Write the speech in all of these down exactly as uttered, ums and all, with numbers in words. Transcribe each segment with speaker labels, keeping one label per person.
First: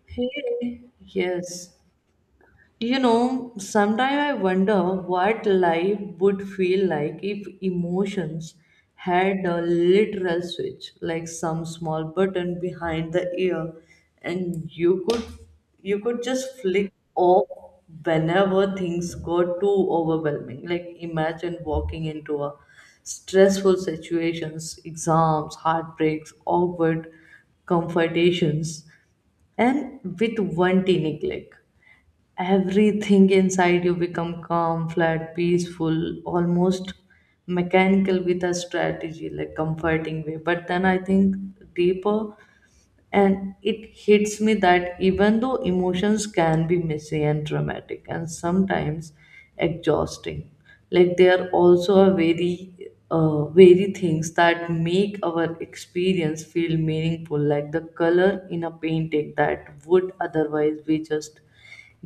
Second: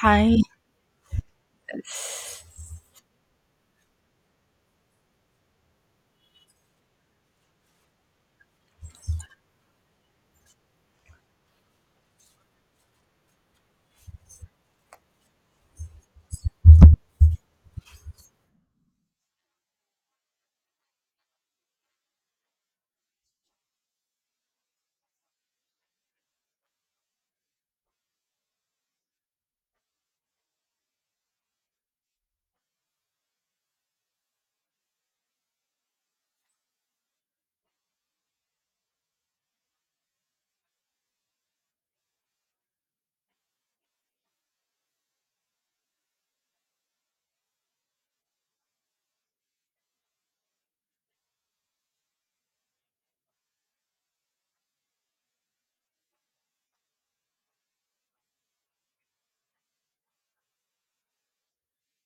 Speaker 1: Hi.
Speaker 2: Hey, yes. You know, sometimes I wonder what life would feel like if emotions had a literal switch, like some small button behind the ear, and you could you could just flick off whenever things got too overwhelming. Like imagine walking into a stressful situations, exams, heartbreaks, awkward confrontations, and with one teeny click everything inside you become calm flat peaceful almost mechanical with a strategy like comforting way, but then I think deeper and it hits me that even though emotions can be messy and dramatic and sometimes exhausting, like they are also a very uh, very things that make our experience feel meaningful, like the color in a painting that would otherwise be just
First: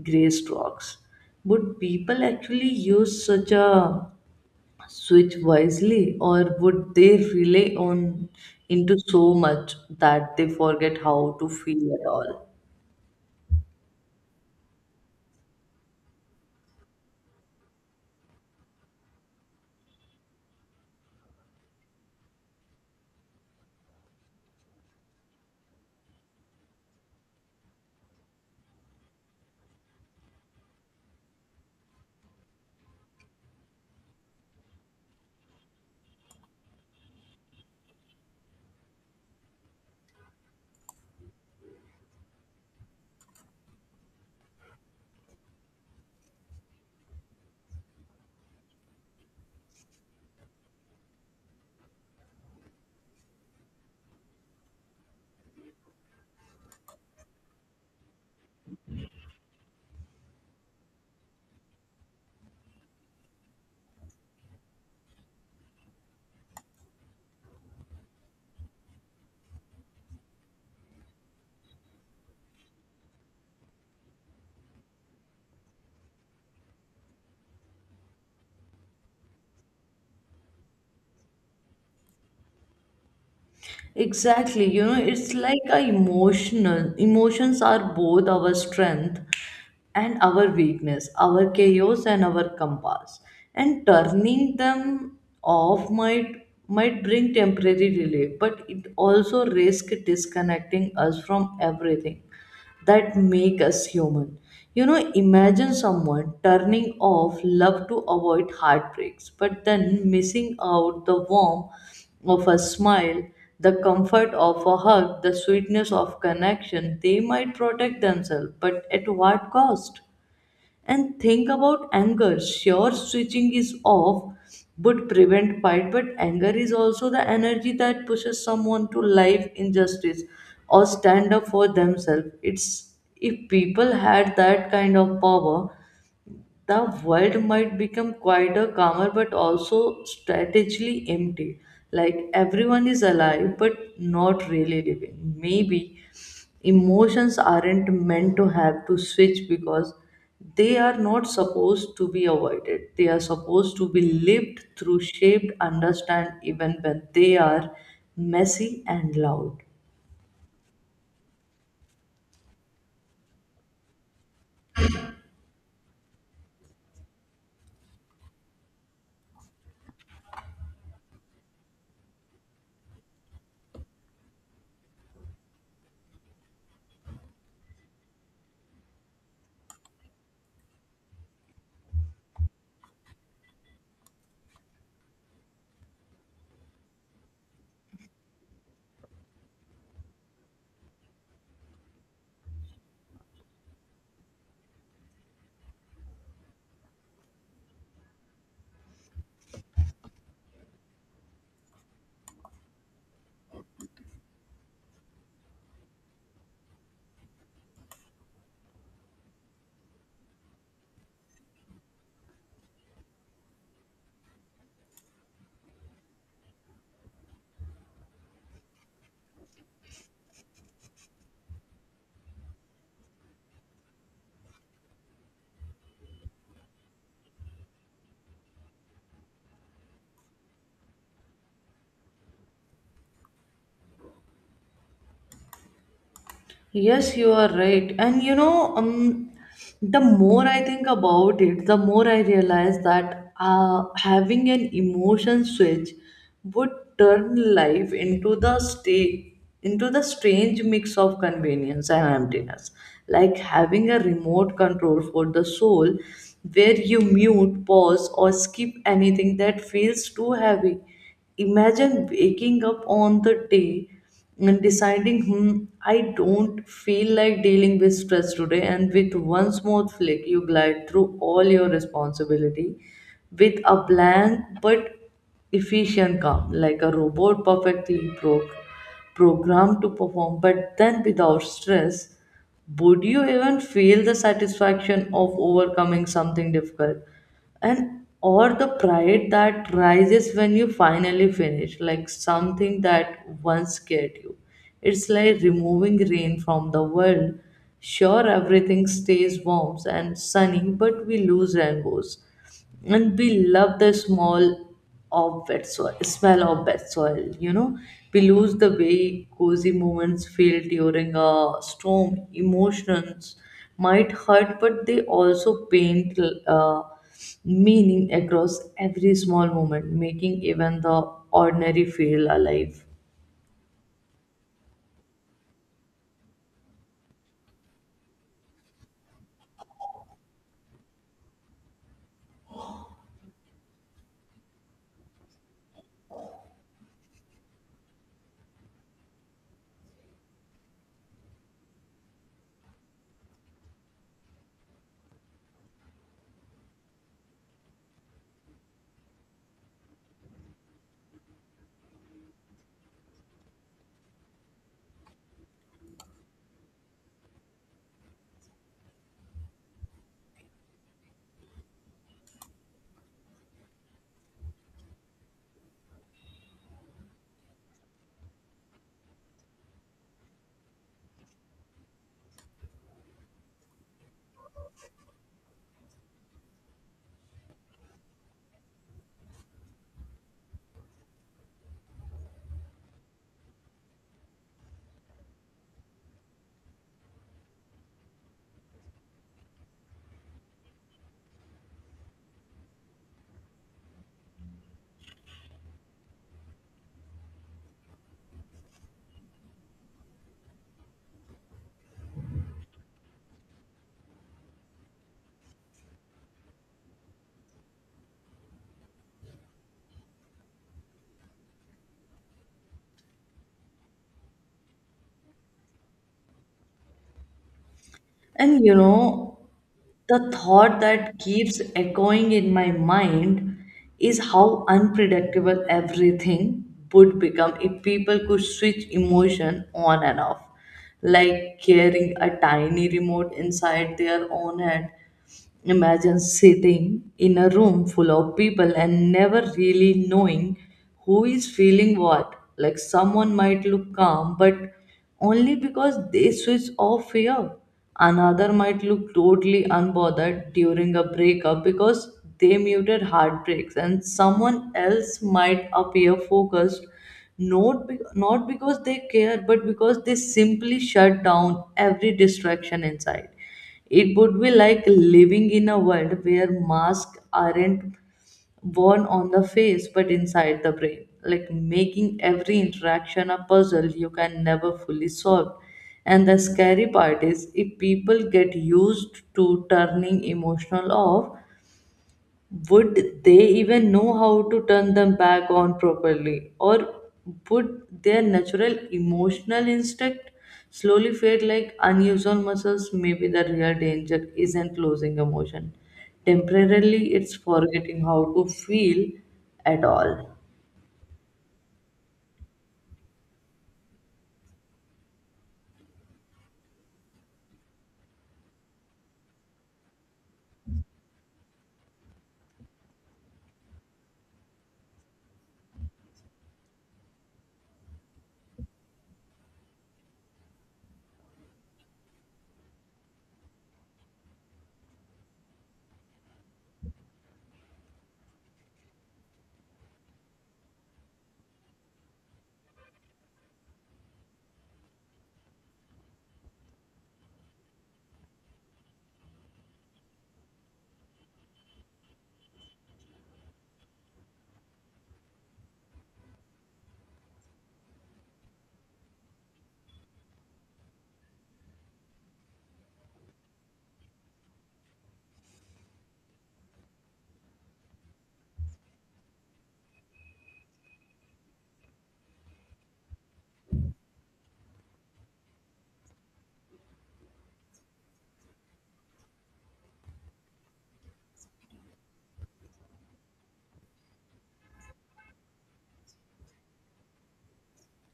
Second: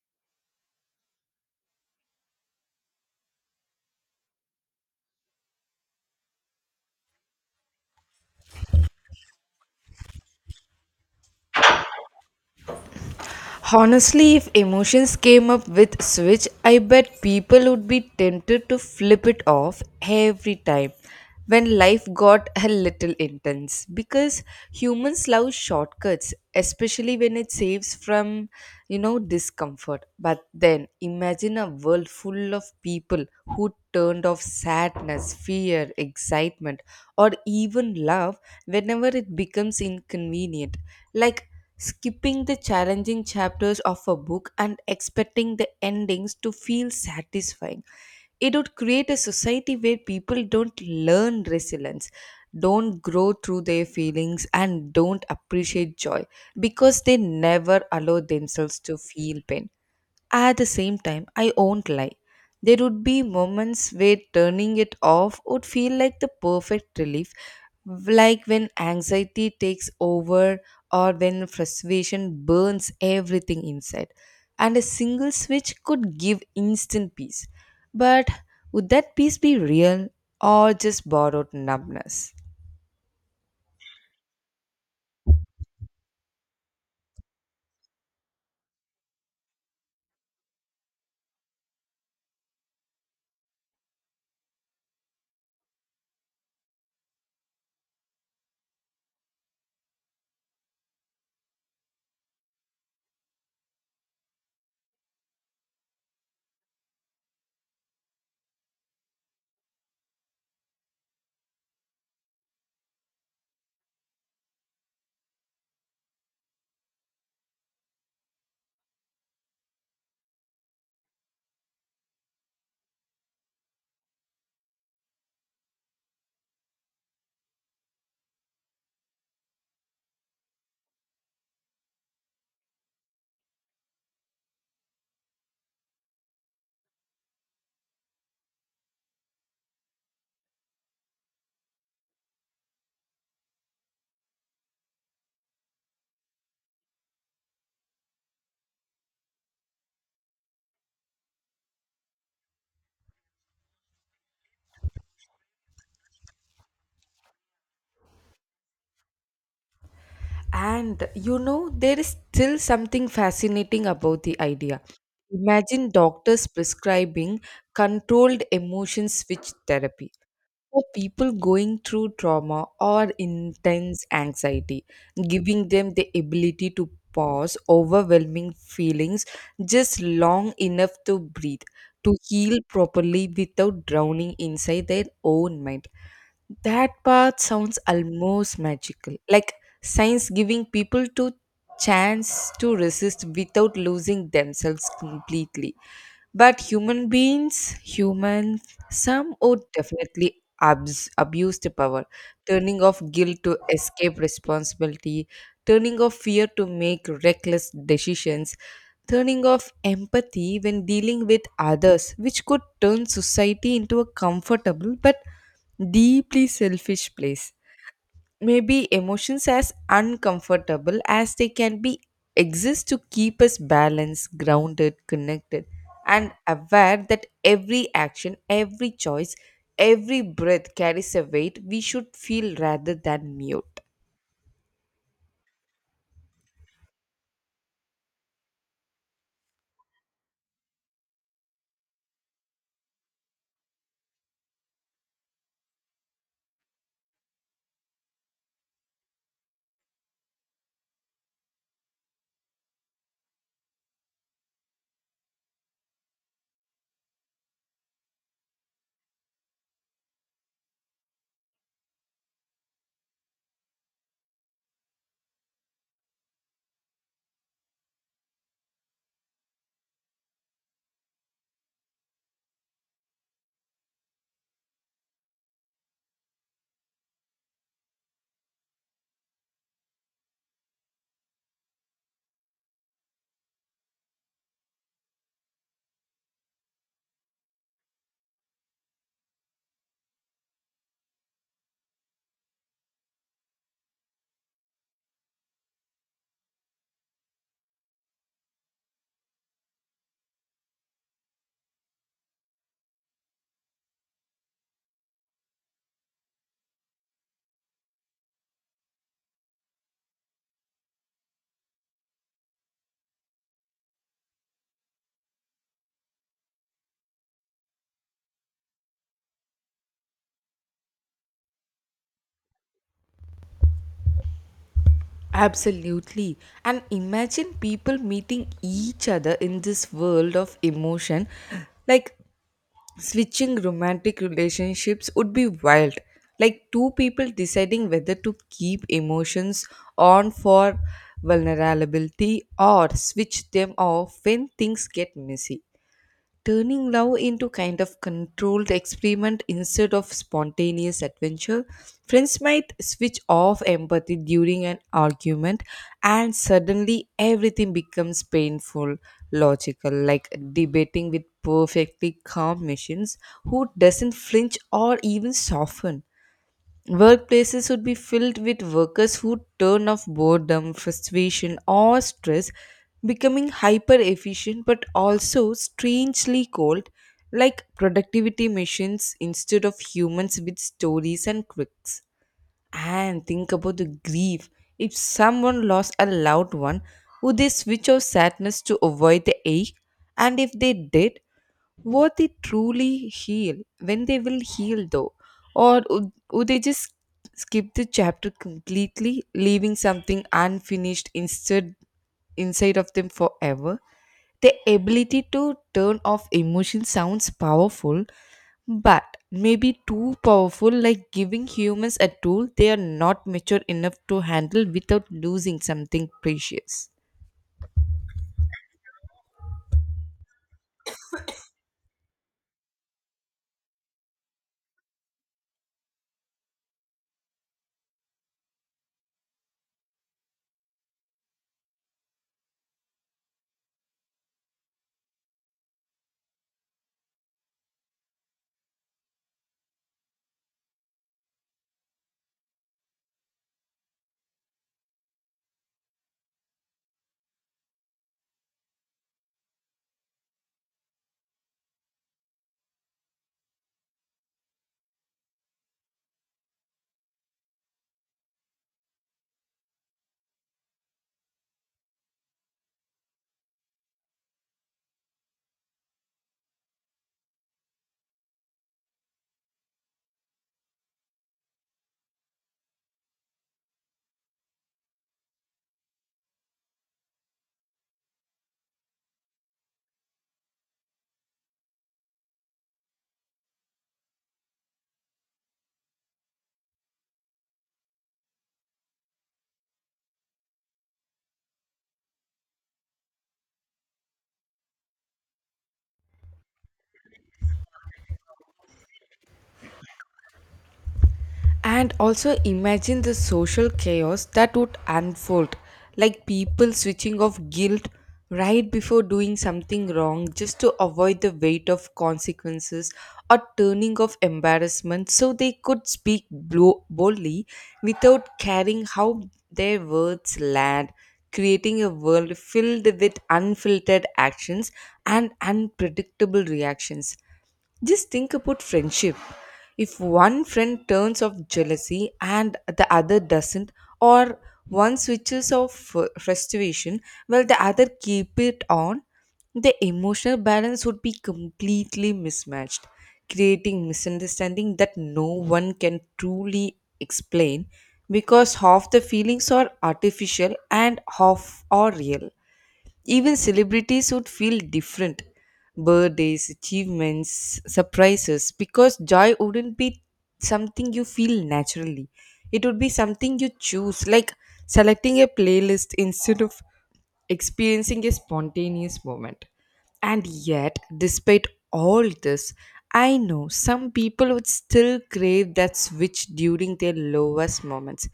Speaker 2: gray strokes. But people actually use such a switch wisely, or would they relay on into so much that they forget how to feel at all.
Speaker 1: Honestly, if emotions came up with Switch, I bet people would be tempted to flip it off every time when life got a little intense because humans love shortcuts, especially when it saves from, you know, discomfort. But then imagine a world full of people who turned off sadness, fear, excitement, or even love whenever it becomes inconvenient, like skipping the challenging chapters of a book and expecting the endings to feel satisfying. It would create a society where people don't learn resilience, don't grow through their feelings, and don't appreciate joy because they never allow themselves to feel pain. At the same time, I won't lie. There would be moments where turning it off would feel like the perfect relief, like when anxiety takes over or when frustration burns everything inside and a single switch could give instant peace. But would that peace be real, or just borrowed numbness?
Speaker 2: Exactly. You know it's like a emotional emotions are both our strength and our weakness, our chaos and our compass, and turning them off might might bring temporary relief, but it also risks disconnecting us from everything that make us human. You know, imagine someone turning off love to avoid heartbreaks, but then missing out the warmth of a smile, the comfort of a hug, the sweetness of connection. They might protect themselves, but at what cost? And think about anger. Sure, switching is off would prevent fight, but anger is also the energy that pushes someone to live injustice or stand up for themselves. It's if people had that kind of power, the world might become quieter, calmer, but also strategically empty. Like everyone is alive, but not really living. Maybe emotions aren't meant to have to switch because they are not supposed to be avoided. They are supposed to be lived through, shaped, understand, even when they are messy and loud.
Speaker 1: And you know there is still something fascinating about the idea. Imagine doctors prescribing controlled emotion switch therapy for people going through trauma or intense anxiety, giving them the ability to pause overwhelming feelings just long enough to breathe, to heal properly without drowning inside their own mind. That part sounds almost magical, like science giving people to chance to resist without losing themselves completely. But human beings, humans, some would definitely abs- abuse the power, turning off guilt to escape responsibility, turning off fear to make reckless decisions, turning off empathy when dealing with others, which could turn society into a comfortable but deeply selfish place. Maybe emotions, as uncomfortable as they can be, exist to keep us balanced, grounded, connected, and aware that every action, every choice, every breath carries a weight we should feel rather than mute.
Speaker 2: Yes, you are right. And you know, um, the more I think about it, the more I realize that uh, having an emotion switch would turn life into the stay into the strange mix of convenience and emptiness. Like having a remote control for the soul where you mute, pause, or skip anything that feels too heavy. Imagine waking up on the day and deciding, hmm, I don't feel like dealing with stress today, and with one smooth flick, you glide through all your responsibility with a blank but efficient calm, like a robot perfectly pro- programmed to perform, but then without stress. Would you even feel the satisfaction of overcoming something difficult? And or the pride that rises when you finally finish like something that once scared you. It's like removing rain from the world. Sure, everything stays warm and sunny, but we lose rainbows, and we love the small of wet soil smell of wet soil you know We lose the way cozy moments feel during a storm. Emotions might hurt, but they also paint uh, meaning across every small moment, making even the ordinary feel alive.
Speaker 1: Absolutely. And imagine people meeting each other in this world of emotion. Like switching romantic relationships would be wild, like two people deciding whether to keep emotions on for vulnerability or switch them off when things get messy, turning love into kind of controlled experiment instead of spontaneous adventure. Friends might switch off empathy during an argument, and suddenly everything becomes painful, logical, like debating with perfectly calm machines who doesn't flinch or even soften. Workplaces would be filled with workers who turn off boredom, frustration, or stress, becoming hyper efficient but also strangely cold, like productivity machines instead of humans with stories and quirks. And think about the grief. If someone lost a loved one, would they switch off sadness to avoid the ache? And if they did, would they truly heal when they will heal though? Or would, would they just skip the chapter completely, leaving something unfinished instead inside of them forever? The ability to turn off emotion sounds powerful, but maybe too powerful, like giving humans a tool they are not mature enough to handle without losing something precious.
Speaker 2: And you know, the thought that keeps echoing in my mind is how unpredictable everything would become if people could switch emotion on and off, like carrying a tiny remote inside their own head. Imagine sitting in a room full of people and never really knowing who is feeling what. Like someone might look calm, but only because they switch off fear. Another might look totally unbothered during a breakup because they muted heartbreaks, and someone else might appear focused not, be- not because they care, but because they simply shut down every distraction inside. It would be like living in a world where masks aren't worn on the face but inside the brain, like making every interaction a puzzle you can never fully solve. And the scary part is if people get used to turning emotional off, would they even know how to turn them back on properly? Or would their natural emotional instinct slowly fade like unused muscles? Maybe the real danger isn't losing emotion. Temporarily, it's forgetting how to feel at all.
Speaker 1: And also imagine the social chaos that would unfold, like people switching off guilt right before doing something wrong just to avoid the weight of consequences, or turning off embarrassment so they could speak blo- boldly without caring how their words land, creating a world filled with unfiltered actions and unpredictable reactions. Just think about friendship. If one friend turns off jealousy and the other doesn't, or one switches off uh, frustration while the other keep it on, the emotional balance would be completely mismatched, creating misunderstanding that no one can truly explain because half the feelings are artificial and half are real. Even celebrities would feel different birthdays, achievements, surprises because joy wouldn't be something you feel naturally. It would be something you choose, like selecting a playlist instead of experiencing a spontaneous moment. And yet, despite all this, I know some people would still crave that switch during their lowest moments,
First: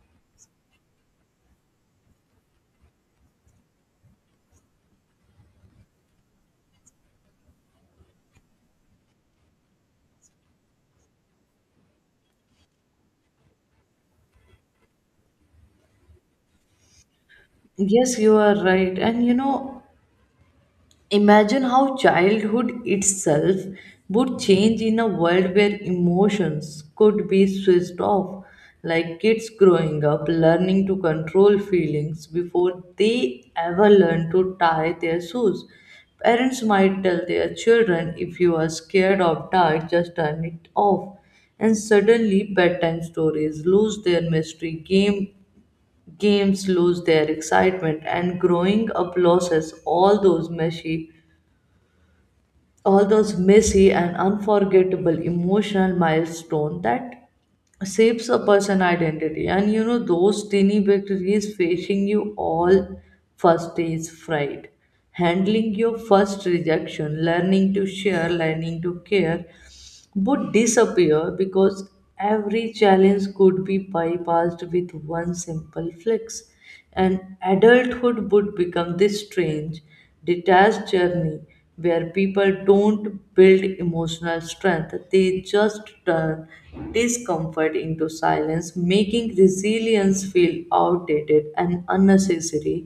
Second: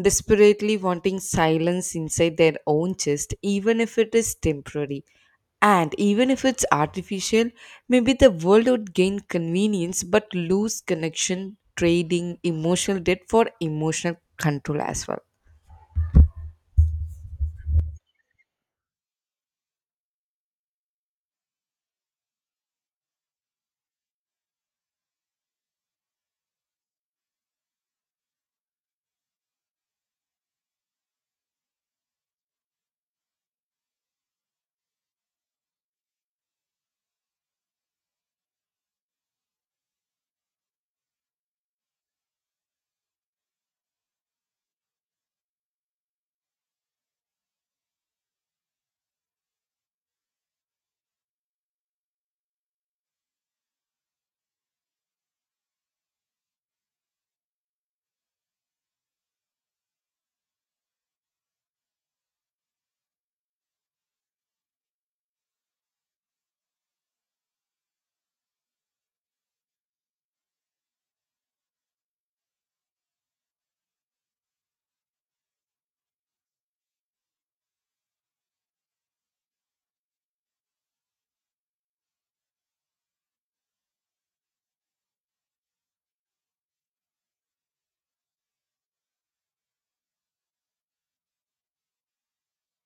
Speaker 1: desperately wanting silence inside their own chest, even if it is temporary. And even if it's artificial, maybe the world would gain convenience but lose connection, trading emotional debt for emotional control as well.
Speaker 2: Yes, you are right. And you know, imagine how childhood itself would change in a world where emotions could be switched off, like kids growing up learning to control feelings before they ever learn to tie their shoes. Parents might tell their children, if you are scared of dark, just turn it off. And suddenly, bedtime stories lose their mystery, game, games lose their excitement, and growing up loses all those meshy all those messy and unforgettable emotional milestones that shapes a person identity and you know Those tiny victories facing you all, first days' fright, handling your first rejection, learning to share, learning to care would disappear because every challenge could be bypassed with one simple flex, and adulthood would become this strange, detached journey where people don't build emotional strength, they just turn discomfort into silence, making resilience feel outdated and unnecessary.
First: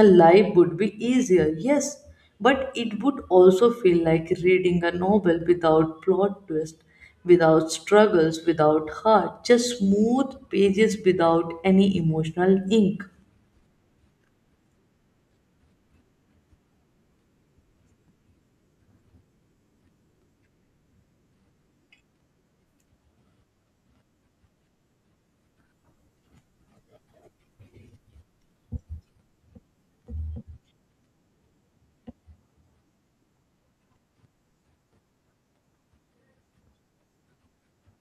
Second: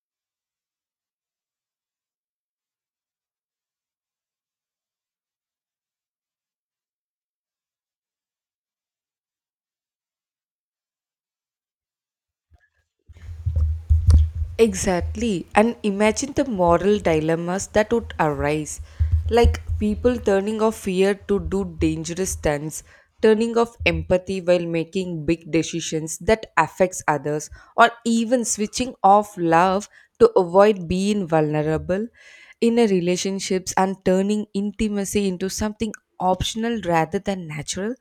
Speaker 2: A life would be easier, yes, but it would also feel like reading a novel without plot twist, without struggles, without heart, just smooth pages without any emotional ink.
Speaker 1: Exactly. And imagine the moral dilemmas that would arise. Like people turning off fear to do dangerous stunts, turning off empathy while making big decisions that affects others, or even switching off love to avoid being vulnerable in a relationships and turning intimacy into something optional rather than natural.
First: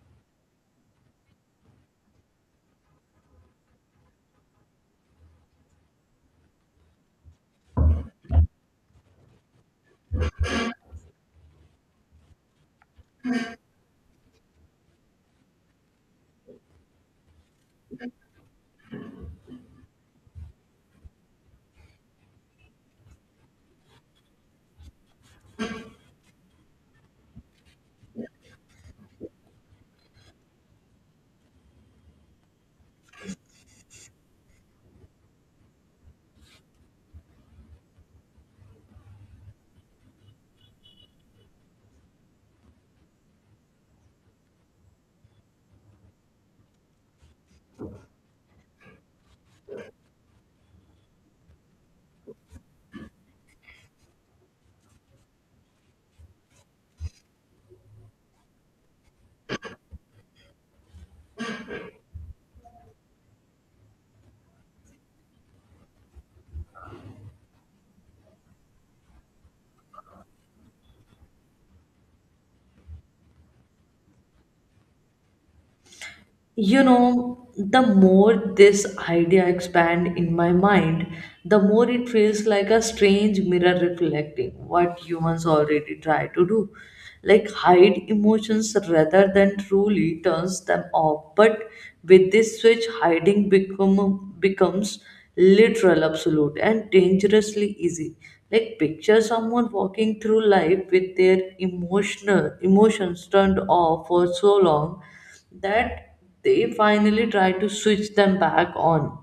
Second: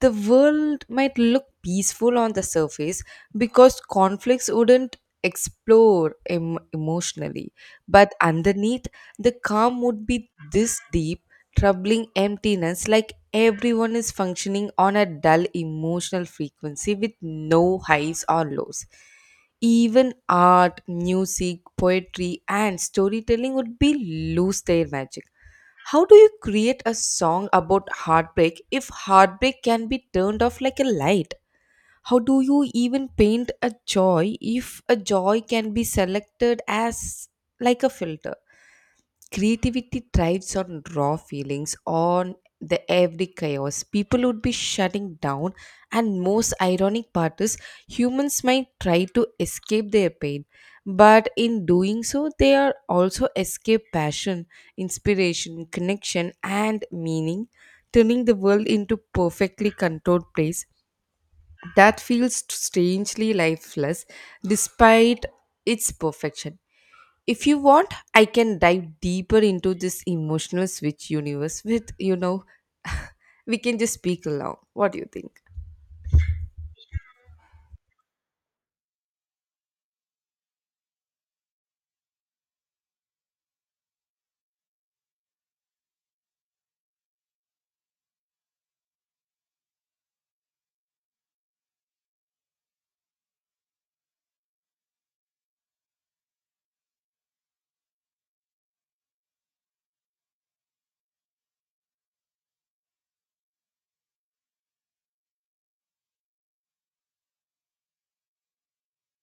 Speaker 1: The world might look peaceful on the surface because conflicts wouldn't explore em- emotionally, but underneath the calm would be this deep, troubling emptiness, like everyone is functioning on a dull emotional frequency with no highs or lows. Even art, music, poetry and storytelling would be lose their magic. How do you create a song about heartbreak if heartbreak can be turned off like a light? How do you even paint a joy if a joy can be selected as like a filter? Creativity thrives on raw feelings, on the every chaos people would be shutting down. And most ironic part is, humans might try to escape their pain, but in doing so they are also escape passion, inspiration, connection and meaning, turning the world into perfectly controlled place that feels strangely lifeless despite its perfection. If you want, I can dive deeper into this emotional switch universe with you know we can just speak along. What do you think?
Speaker 2: you know The more this idea expand in my mind, the more it feels like a strange mirror reflecting what humans already try to do, like hide emotions rather than truly turns them off. But with this switch, hiding become becomes literal, absolute, and dangerously easy. Like picture someone walking through life with their emotional emotions turned off for so long that they finally try to switch them back on.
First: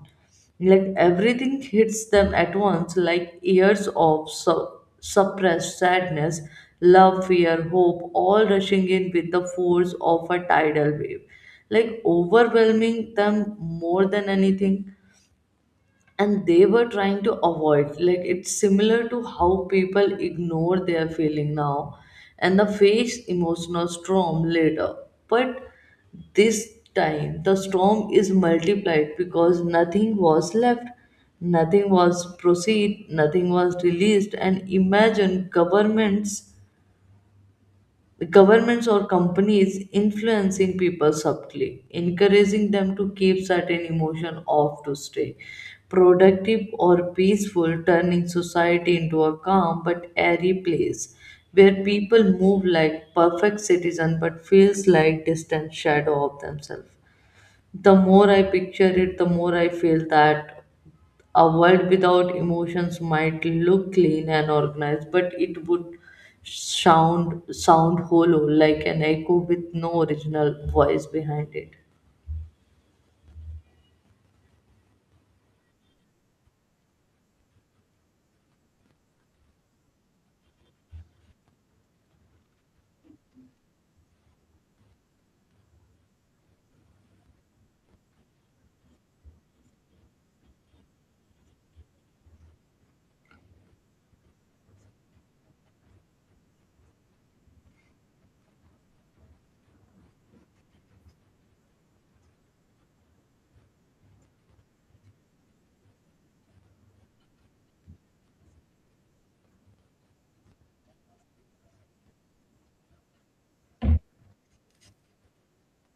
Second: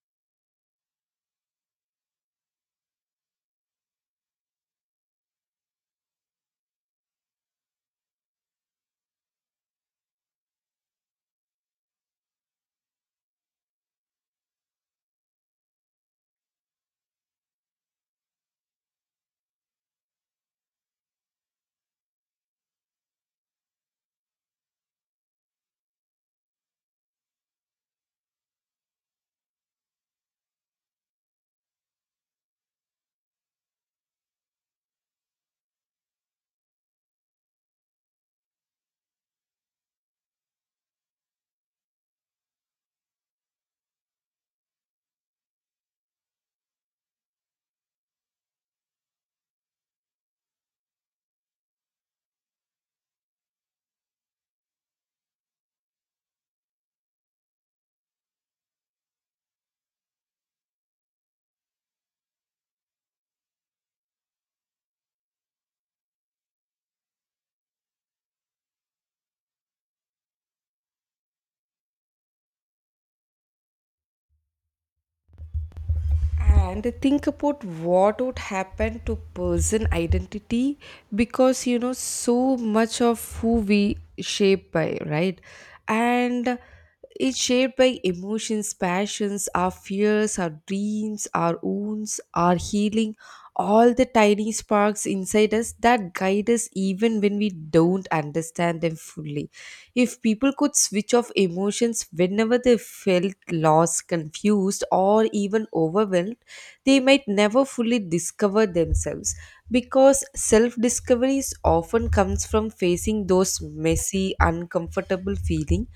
Speaker 2: Like everything hits them at once, like years of su- suppressed sadness, love, fear, hope, all rushing in with the force of a tidal wave, like overwhelming them more than anything, and they were trying to avoid. Like it's similar to how people ignore their feeling now and the face emotional storm later. But this time the storm is multiplied because nothing was left, nothing was proceed, nothing was released. And imagine governments governments or companies influencing people subtly, encouraging them to keep certain emotion off to stay productive or peaceful, turning society into a calm but airy place where people move like perfect citizen but feels like distant shadow of themselves. The more I picture it, the more I feel that a world without emotions might look clean and organized, but it would sound sound hollow, like an echo with no original voice behind it.
Speaker 1: And think about what would happen to person identity, because you know so much of who we shape by, right? And it's shaped by emotions, passions, our fears, our dreams, our wounds, our healing, all the tiny sparks inside us that guide us even when we don't understand them fully. If people could switch off emotions whenever they felt lost, confused, or even overwhelmed, they might never fully discover themselves because self discovery often comes from facing those messy, uncomfortable feelings.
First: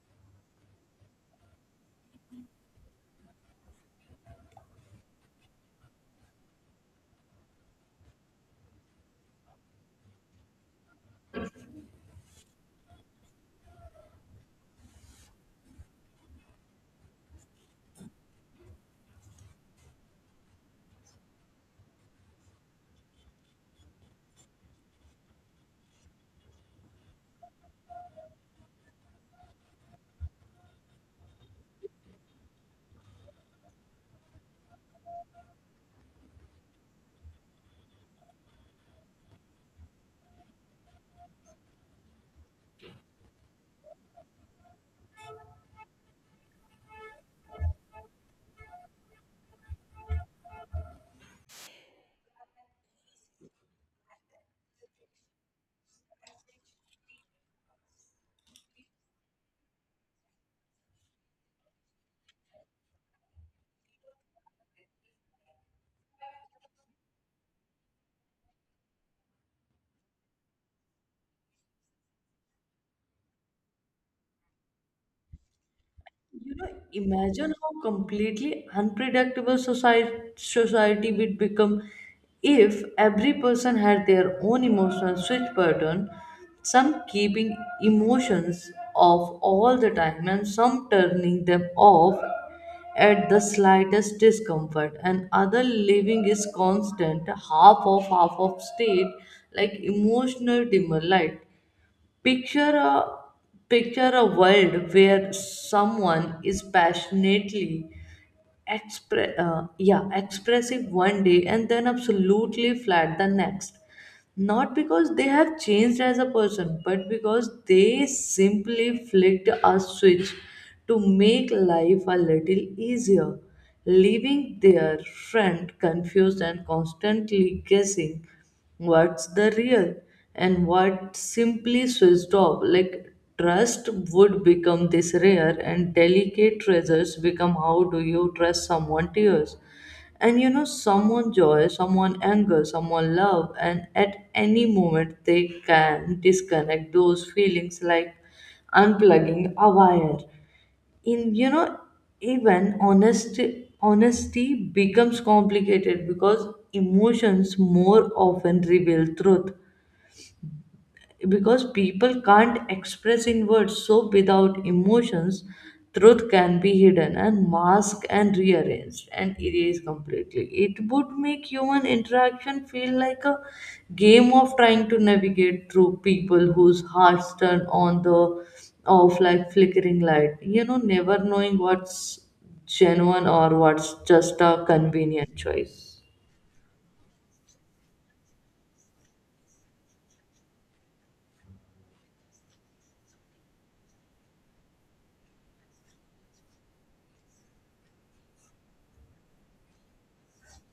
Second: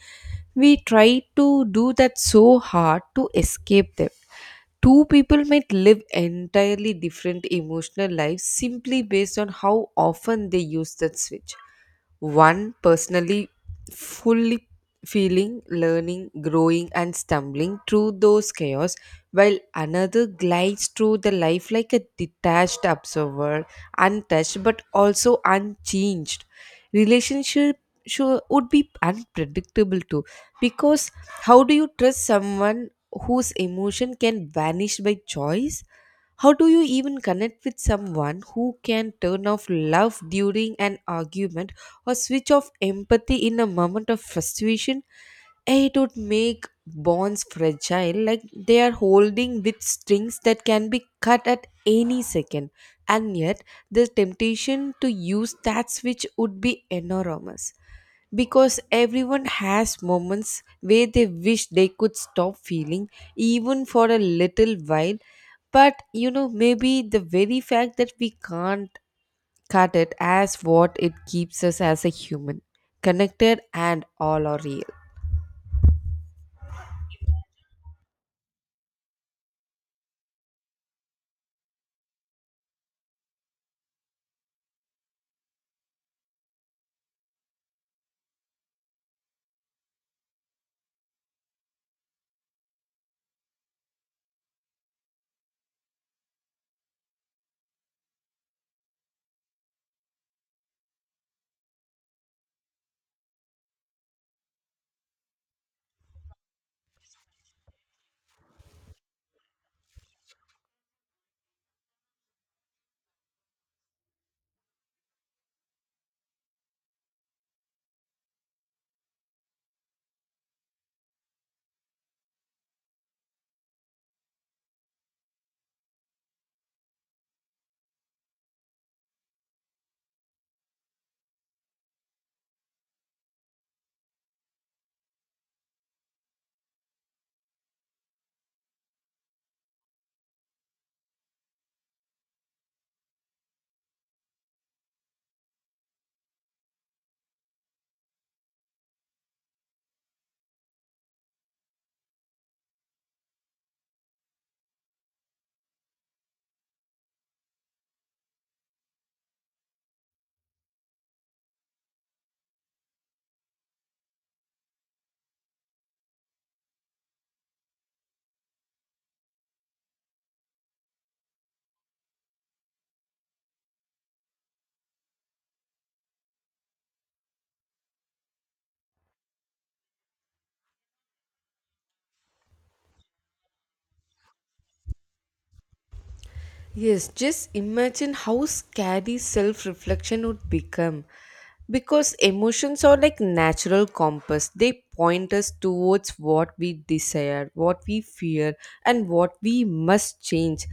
Speaker 1: We try to do that so hard to escape them. Two people might live entirely different emotional lives simply based on how often they use that switch. One personally fully feeling, learning, growing, and stumbling through those chaos, while another glides through the life like a detached observer, untouched but also unchanged. Relationship sure would be unpredictable too, because how do you trust someone whose emotion can vanish by choice? How do you even connect with someone who can turn off love during an argument or switch off empathy in a moment of frustration? Eh, It would make bonds fragile, like they are holding with strings that can be cut at any second. And yet, the temptation to use that switch would be enormous because everyone has moments where they wish they could stop feeling even for a little while. But you know maybe the very fact that we can't cut it as what it keeps us as a human, connected and all are real.
Speaker 2: You know, imagine how completely unpredictable society society would become if every person had their own emotional switch pattern, some keeping emotions off all the time, and some turning them off at the slightest discomfort, and other living is constant half off half off state, like emotional dimmer light. Picture a picture a world where someone is passionately expre- uh, yeah expressive one day and then absolutely flat the next, not because they have changed as a person, but because they simply flicked a switch to make life a little easier, leaving their friend confused and constantly guessing what's the real and what simply switched off. Like trust would become this rare and delicate treasures become how do you trust someone to yours and you know, someone joy, someone anger, someone love, and at any moment they can disconnect those feelings like unplugging a wire. In you know, Even honesty honesty becomes complicated because emotions more often reveal truth because people can't express in words, so without emotions, truth can be hidden and masked and rearranged and erased completely. It would make human interaction feel like a game of trying to navigate through people whose hearts turn on the off like flickering light you know never knowing what's genuine or what's just a convenient choice.
Speaker 1: Yes, just imagine how scary self reflection would become. Because emotions are like natural compass, they point us towards what we desire, what we fear, and what we must change,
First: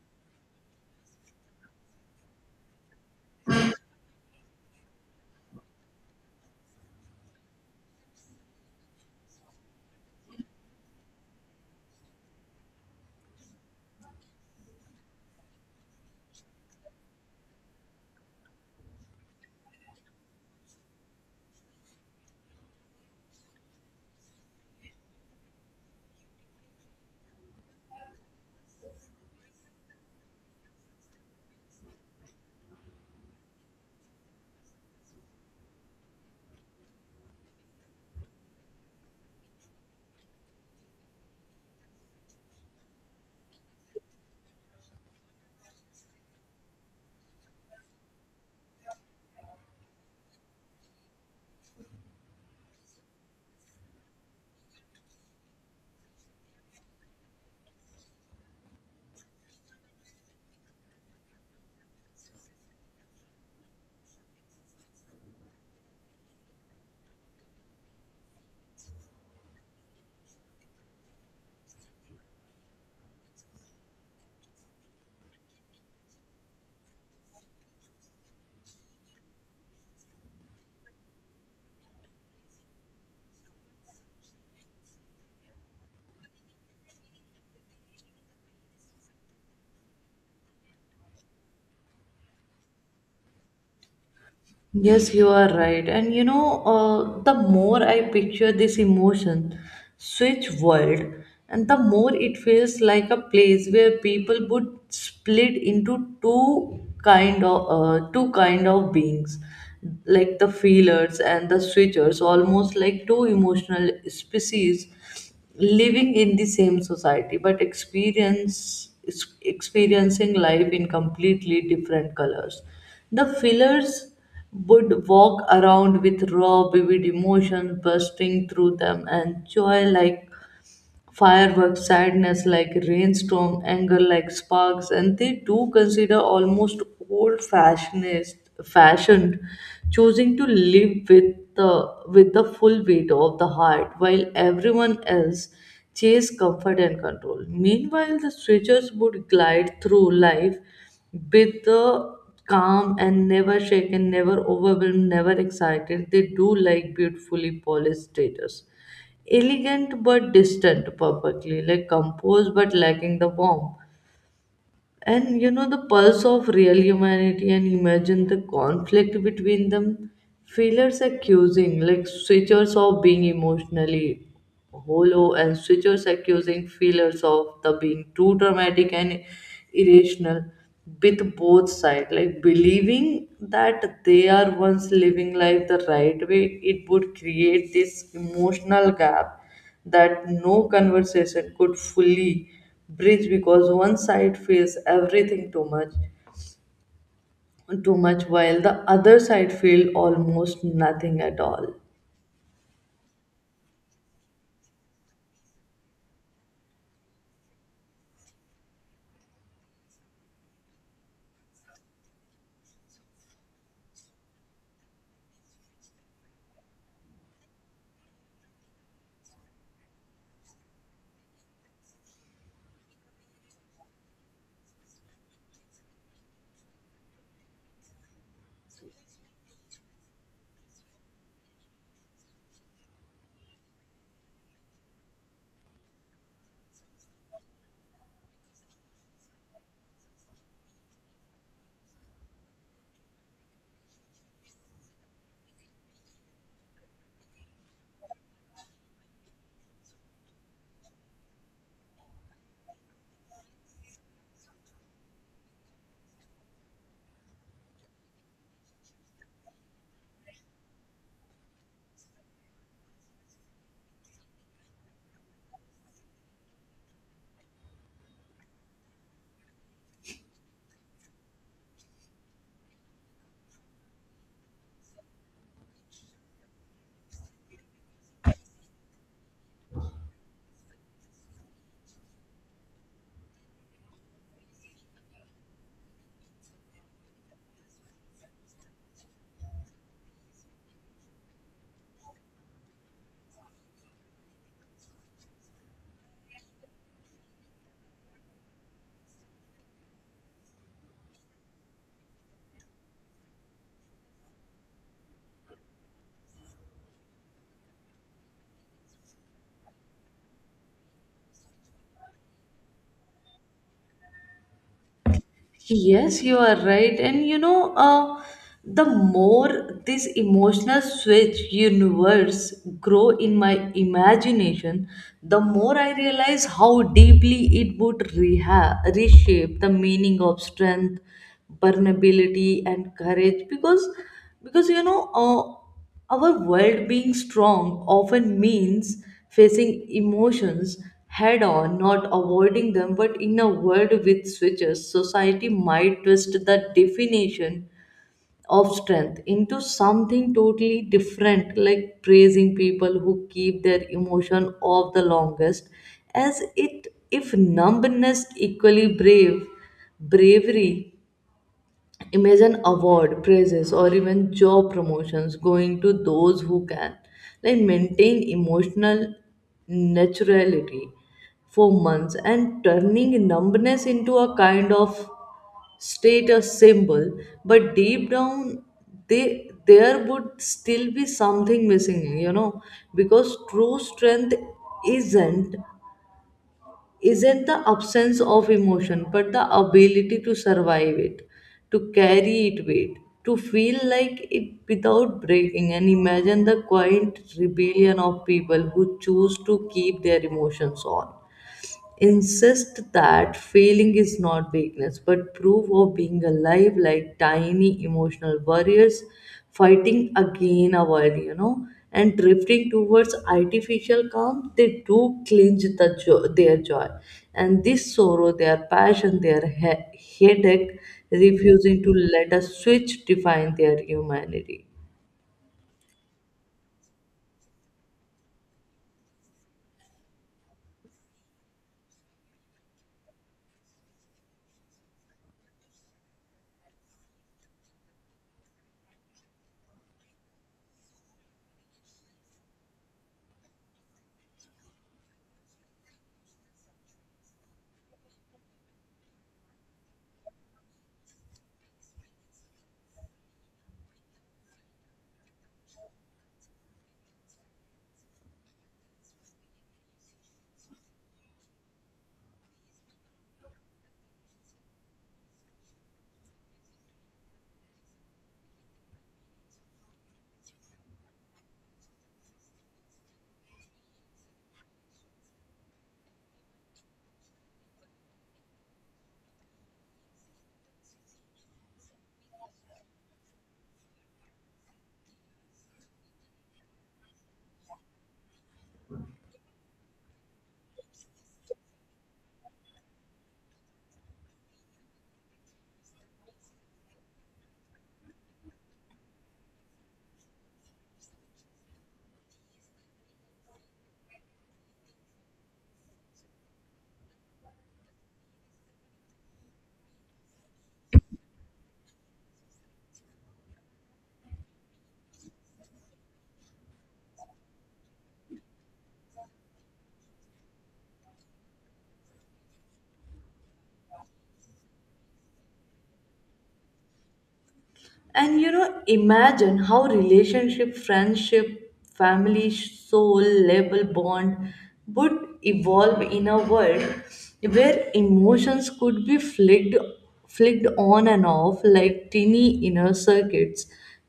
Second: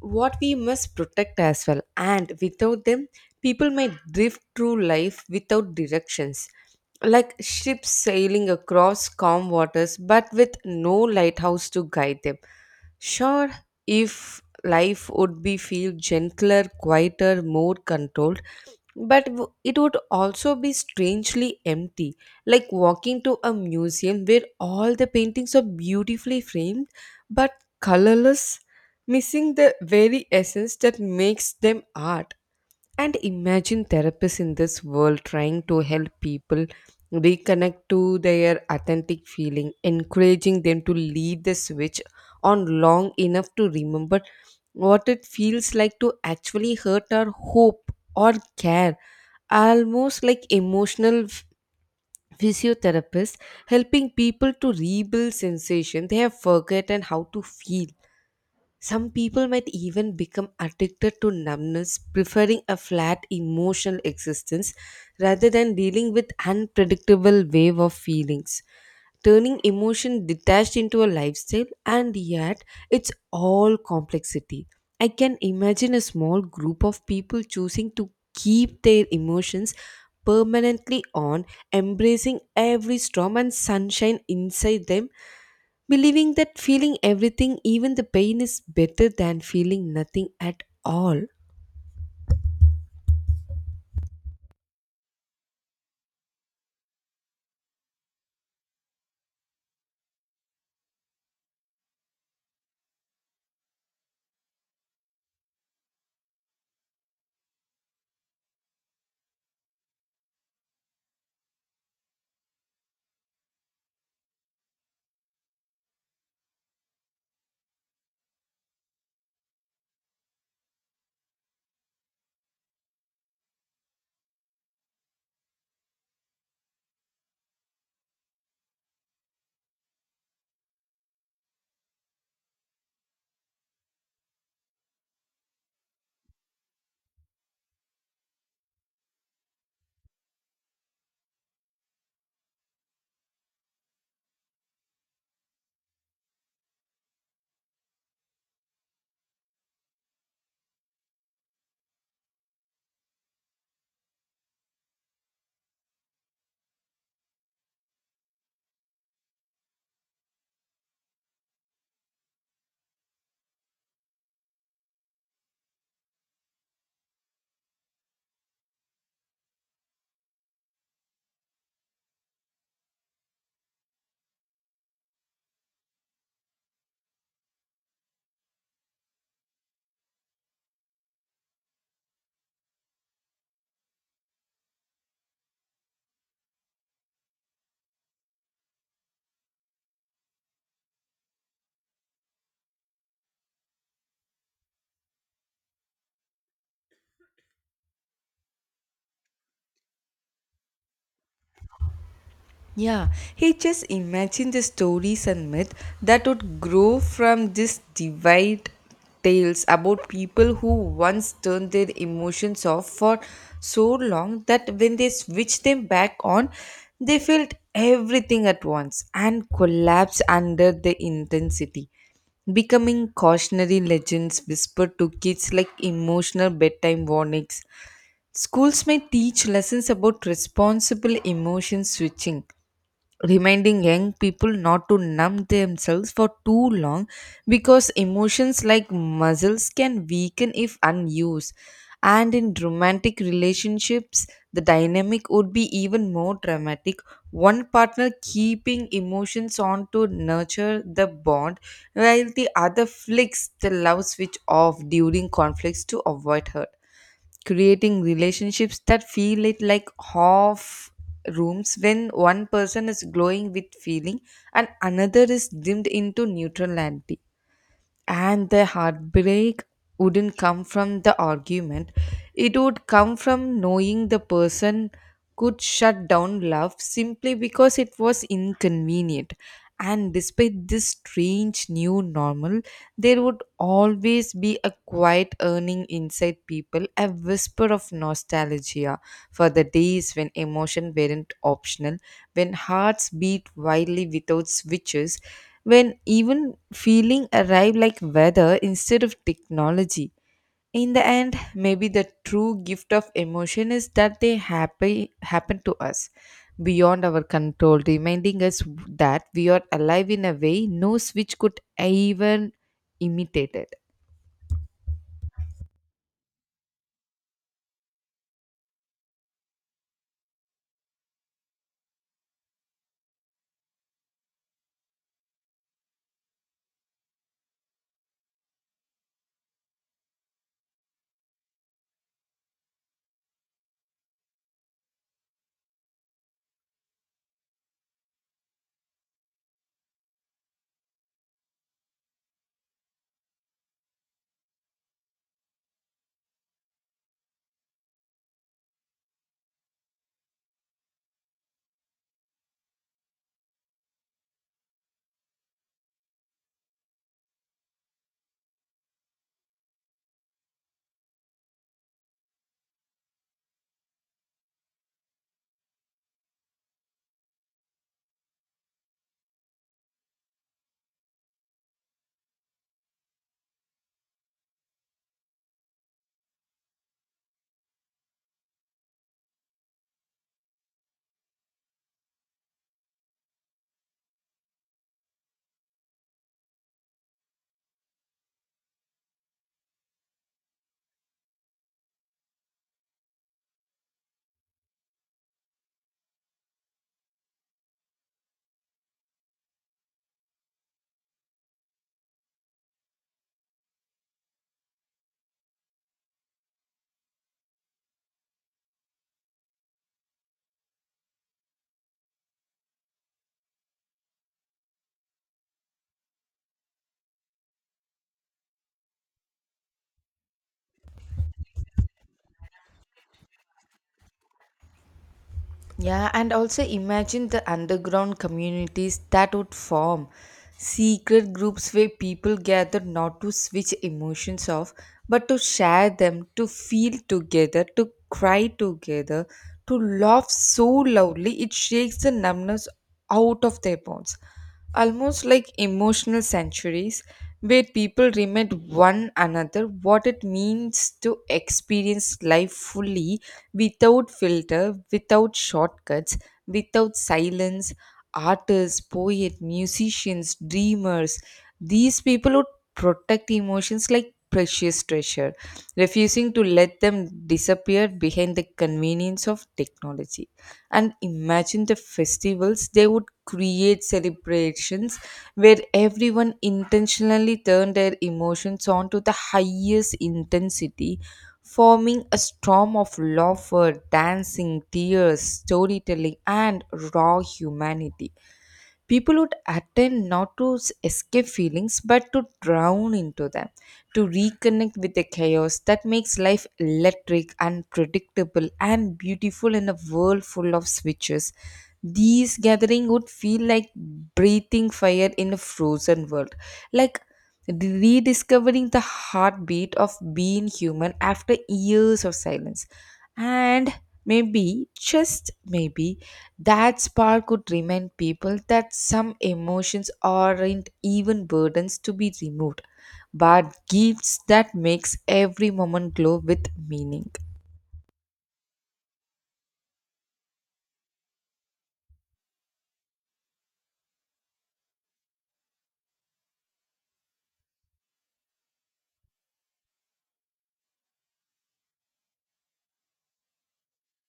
Speaker 1: what we must protect as well. And without them, people might drift through life without directions, like ships sailing across calm waters but with no lighthouse to guide them. Sure, if life would be feel gentler, quieter, more controlled, but w- it would also be strangely empty, like walking to a museum where all the paintings are beautifully framed but colorless, missing the very essence that makes them art. And imagine therapists in this world trying to help people reconnect to their authentic feeling, encouraging them to leave the switch on long enough to remember what it feels like to actually hurt our hope or care, almost like emotional f- physiotherapists helping people to rebuild sensation they have forgotten how to feel. Some people might even become addicted to numbness, preferring a flat emotional existence rather than dealing with unpredictable wave of feelings, turning emotion detached into a lifestyle, and yet it's all complexity. I can imagine a small group of people choosing to keep their emotions permanently on, embracing every storm and sunshine inside them, believing that feeling everything, even the pain, is better than feeling nothing at all.
Speaker 2: Yes, you are right. And you know, uh, the more I picture this emotion switch world, and the more it feels like a place where people would split into two kind of uh, two kind of beings, like the feelers and the switchers, almost like two emotional species living in the same society but experience experiencing life in completely different colors. The fillers would walk around with raw, vivid emotions bursting through them, and joy like fireworks, sadness like rainstorm, anger like sparks, and they do consider almost old fashioned fashioned, choosing to live with the with the full weight of the heart, while everyone else chase comfort and control. Meanwhile, the switchers would glide through life with the calm and never shaken, never overwhelmed, never excited. They do like beautifully polished status, elegant but distant, perfectly like composed but lacking the warmth and you know the pulse of real humanity. And imagine the conflict between them, failures accusing like switchers of being emotionally hollow, and switchers accusing failures of the being too dramatic and irrational, with both sides like believing that they are once living life the right way. It would create this emotional gap that no conversation could fully bridge because one side feels everything too much too much while the other side feel almost nothing at all.
Speaker 1: Yeah, he just imagined the stories and myth that would grow from these divide, tales about people who once turned their emotions off for so long that when they switched them back on, they felt everything at once and collapsed under the intensity, becoming cautionary legends whispered to kids like emotional bedtime warnings. Schools may teach lessons about responsible emotion switching, reminding young people not to numb themselves for too long because emotions like muscles can weaken if unused. And in romantic relationships the dynamic would be even more dramatic, one partner keeping emotions on to nurture the bond while the other flicks the love switch off during conflicts to avoid hurt, creating relationships that feel it like half rooms when one person is glowing with feeling and another is dimmed into neutrality. And the heartbreak wouldn't come from the argument, it would come from knowing the person could shut down love simply because it was inconvenient. And despite this strange new normal, there would always be a quiet yearning inside people, a whisper of nostalgia for the days when emotion weren't optional, when hearts beat wildly without switches, when even feeling arrive like weather instead of technology. In the end, maybe the true gift of emotion is that they happy, happen to us beyond our control, reminding us that we are alive in a way no switch could even imitate. It.
Speaker 2: Yes, you are right. And you know, uh, the more this emotional switch universe grow in my imagination, the more I realize how deeply it would reha- reshape the meaning of strength, vulnerability, and courage. Because, because you know, uh, our world being strong often means facing emotions head on, not avoiding them. But in a world with switches, society might twist the definition of strength into something totally different, like praising people who keep their emotion off the longest, as it if numbness equally brave bravery. Imagine award praises or even job promotions going to those who can like maintain emotional naturality for months and turning numbness into a kind of status symbol. But deep down they there would still be something missing you know because true strength isn't isn't the absence of emotion, but the ability to survive it, to carry it with, to feel like it without breaking. And imagine the quiet rebellion of people who choose to keep their emotions on, insist that failing is not weakness but proof of being alive, like tiny emotional warriors fighting again a while you know and drifting towards artificial calm. They do clinch the jo- their joy and this sorrow, their passion, their he- headache, refusing to let a switch define their humanity.
Speaker 1: Yeah, and also imagine the underground communities that would form. Secret groups where people gather not to switch emotions off, but to share them, to feel together, to cry together, to laugh so loudly it shakes the numbness out of their bones. Almost like emotional sanctuaries where people remind one another what it means to experience life fully, without filter, without shortcuts, without silence. Artists, poets, musicians, dreamers, these people would protect emotions like precious treasure, refusing to let them disappear behind the convenience of technology. And imagine the festivals they would create, celebrations where everyone intentionally turned their emotions on to the highest intensity, forming a storm of laughter, dancing, tears, storytelling, and raw humanity. People would attend not to s- escape feelings but to drown into them, to reconnect with the chaos that makes life electric, unpredictable, and beautiful in a world full of switches. These gathering would feel like breathing fire in a frozen world, like rediscovering the heartbeat of being human after years of silence. And maybe, just maybe, that spark could remind people that some emotions aren't even burdens to be removed, but gifts that makes every moment glow with meaning.
Speaker 2: And you know, imagine how relationship, friendship, family, soul, label, bond would evolve in a world where emotions could be flicked, flicked on and off like tiny inner circuits.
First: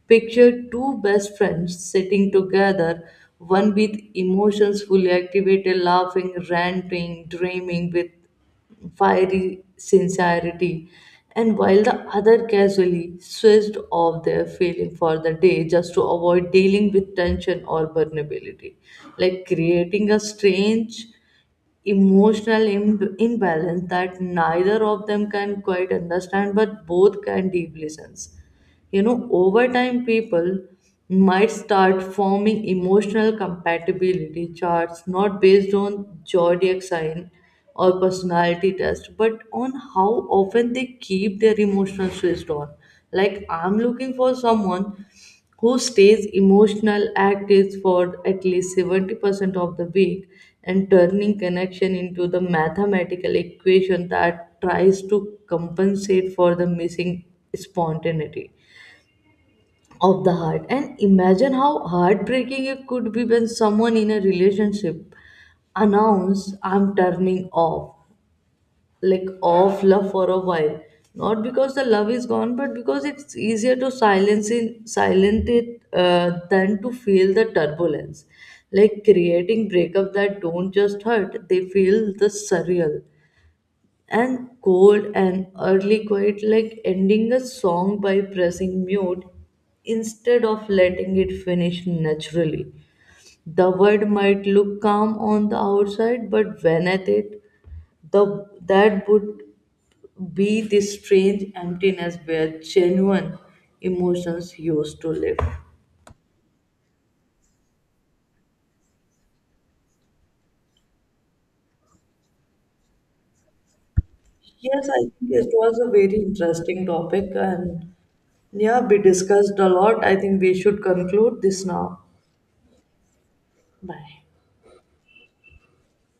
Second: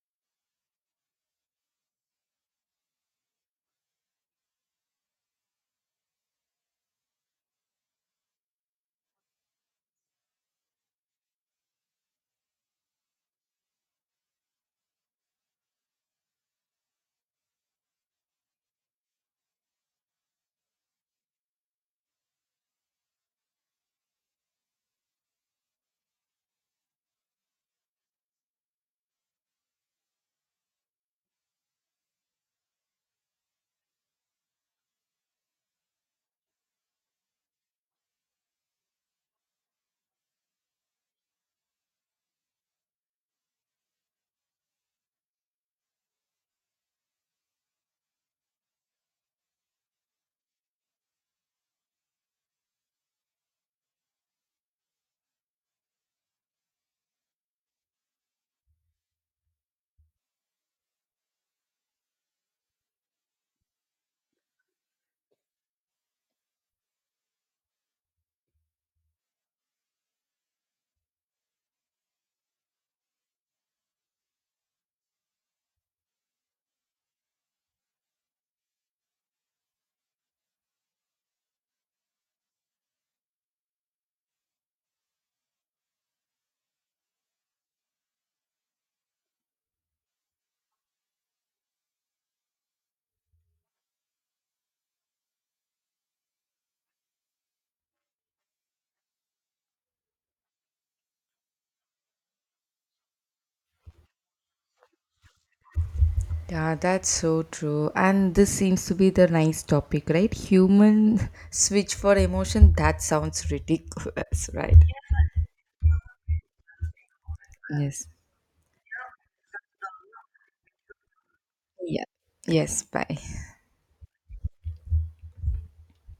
Speaker 2: Picture two best friends sitting together, one with emotions fully activated, laughing, ranting, dreaming with fiery sincerity, and while the other casually switched off their feeling for the day just to avoid dealing with tension or vulnerability, like creating a strange emotional Im- imbalance that neither of them can quite understand but both can deeply sense you know, Over time, people might start forming emotional compatibility charts not based on zodiac sign or personality test, but on how often they keep their emotional switched on. Like, I'm looking for someone who stays emotional active for at least seventy percent of the week, and turning connection into the mathematical equation that tries to compensate for the missing spontaneity of the heart. And imagine how heartbreaking it could be when someone in a relationship announce, I'm turning off like off love for a while, not because the love is gone, but because it's easier to silence in silent it uh, than to feel the turbulence, like creating breakup that don't just hurt, they feel the surreal and cold and early quiet, like ending a song by pressing mute instead of letting it finish naturally. The word might look calm on the outside, but when at it, the that would be the strange emptiness where genuine emotions used to live.
Speaker 1: Yeah, that's so true. And this seems to be the nice topic, right? Human switch for emotion, that sounds ridiculous, right?
Speaker 2: Yes, I think it was a very interesting topic, and
Speaker 1: Yes.
Speaker 2: yeah, we discussed a lot. I think we should conclude this now.
Speaker 1: Yeah. Yes. Bye.
Speaker 2: Bye.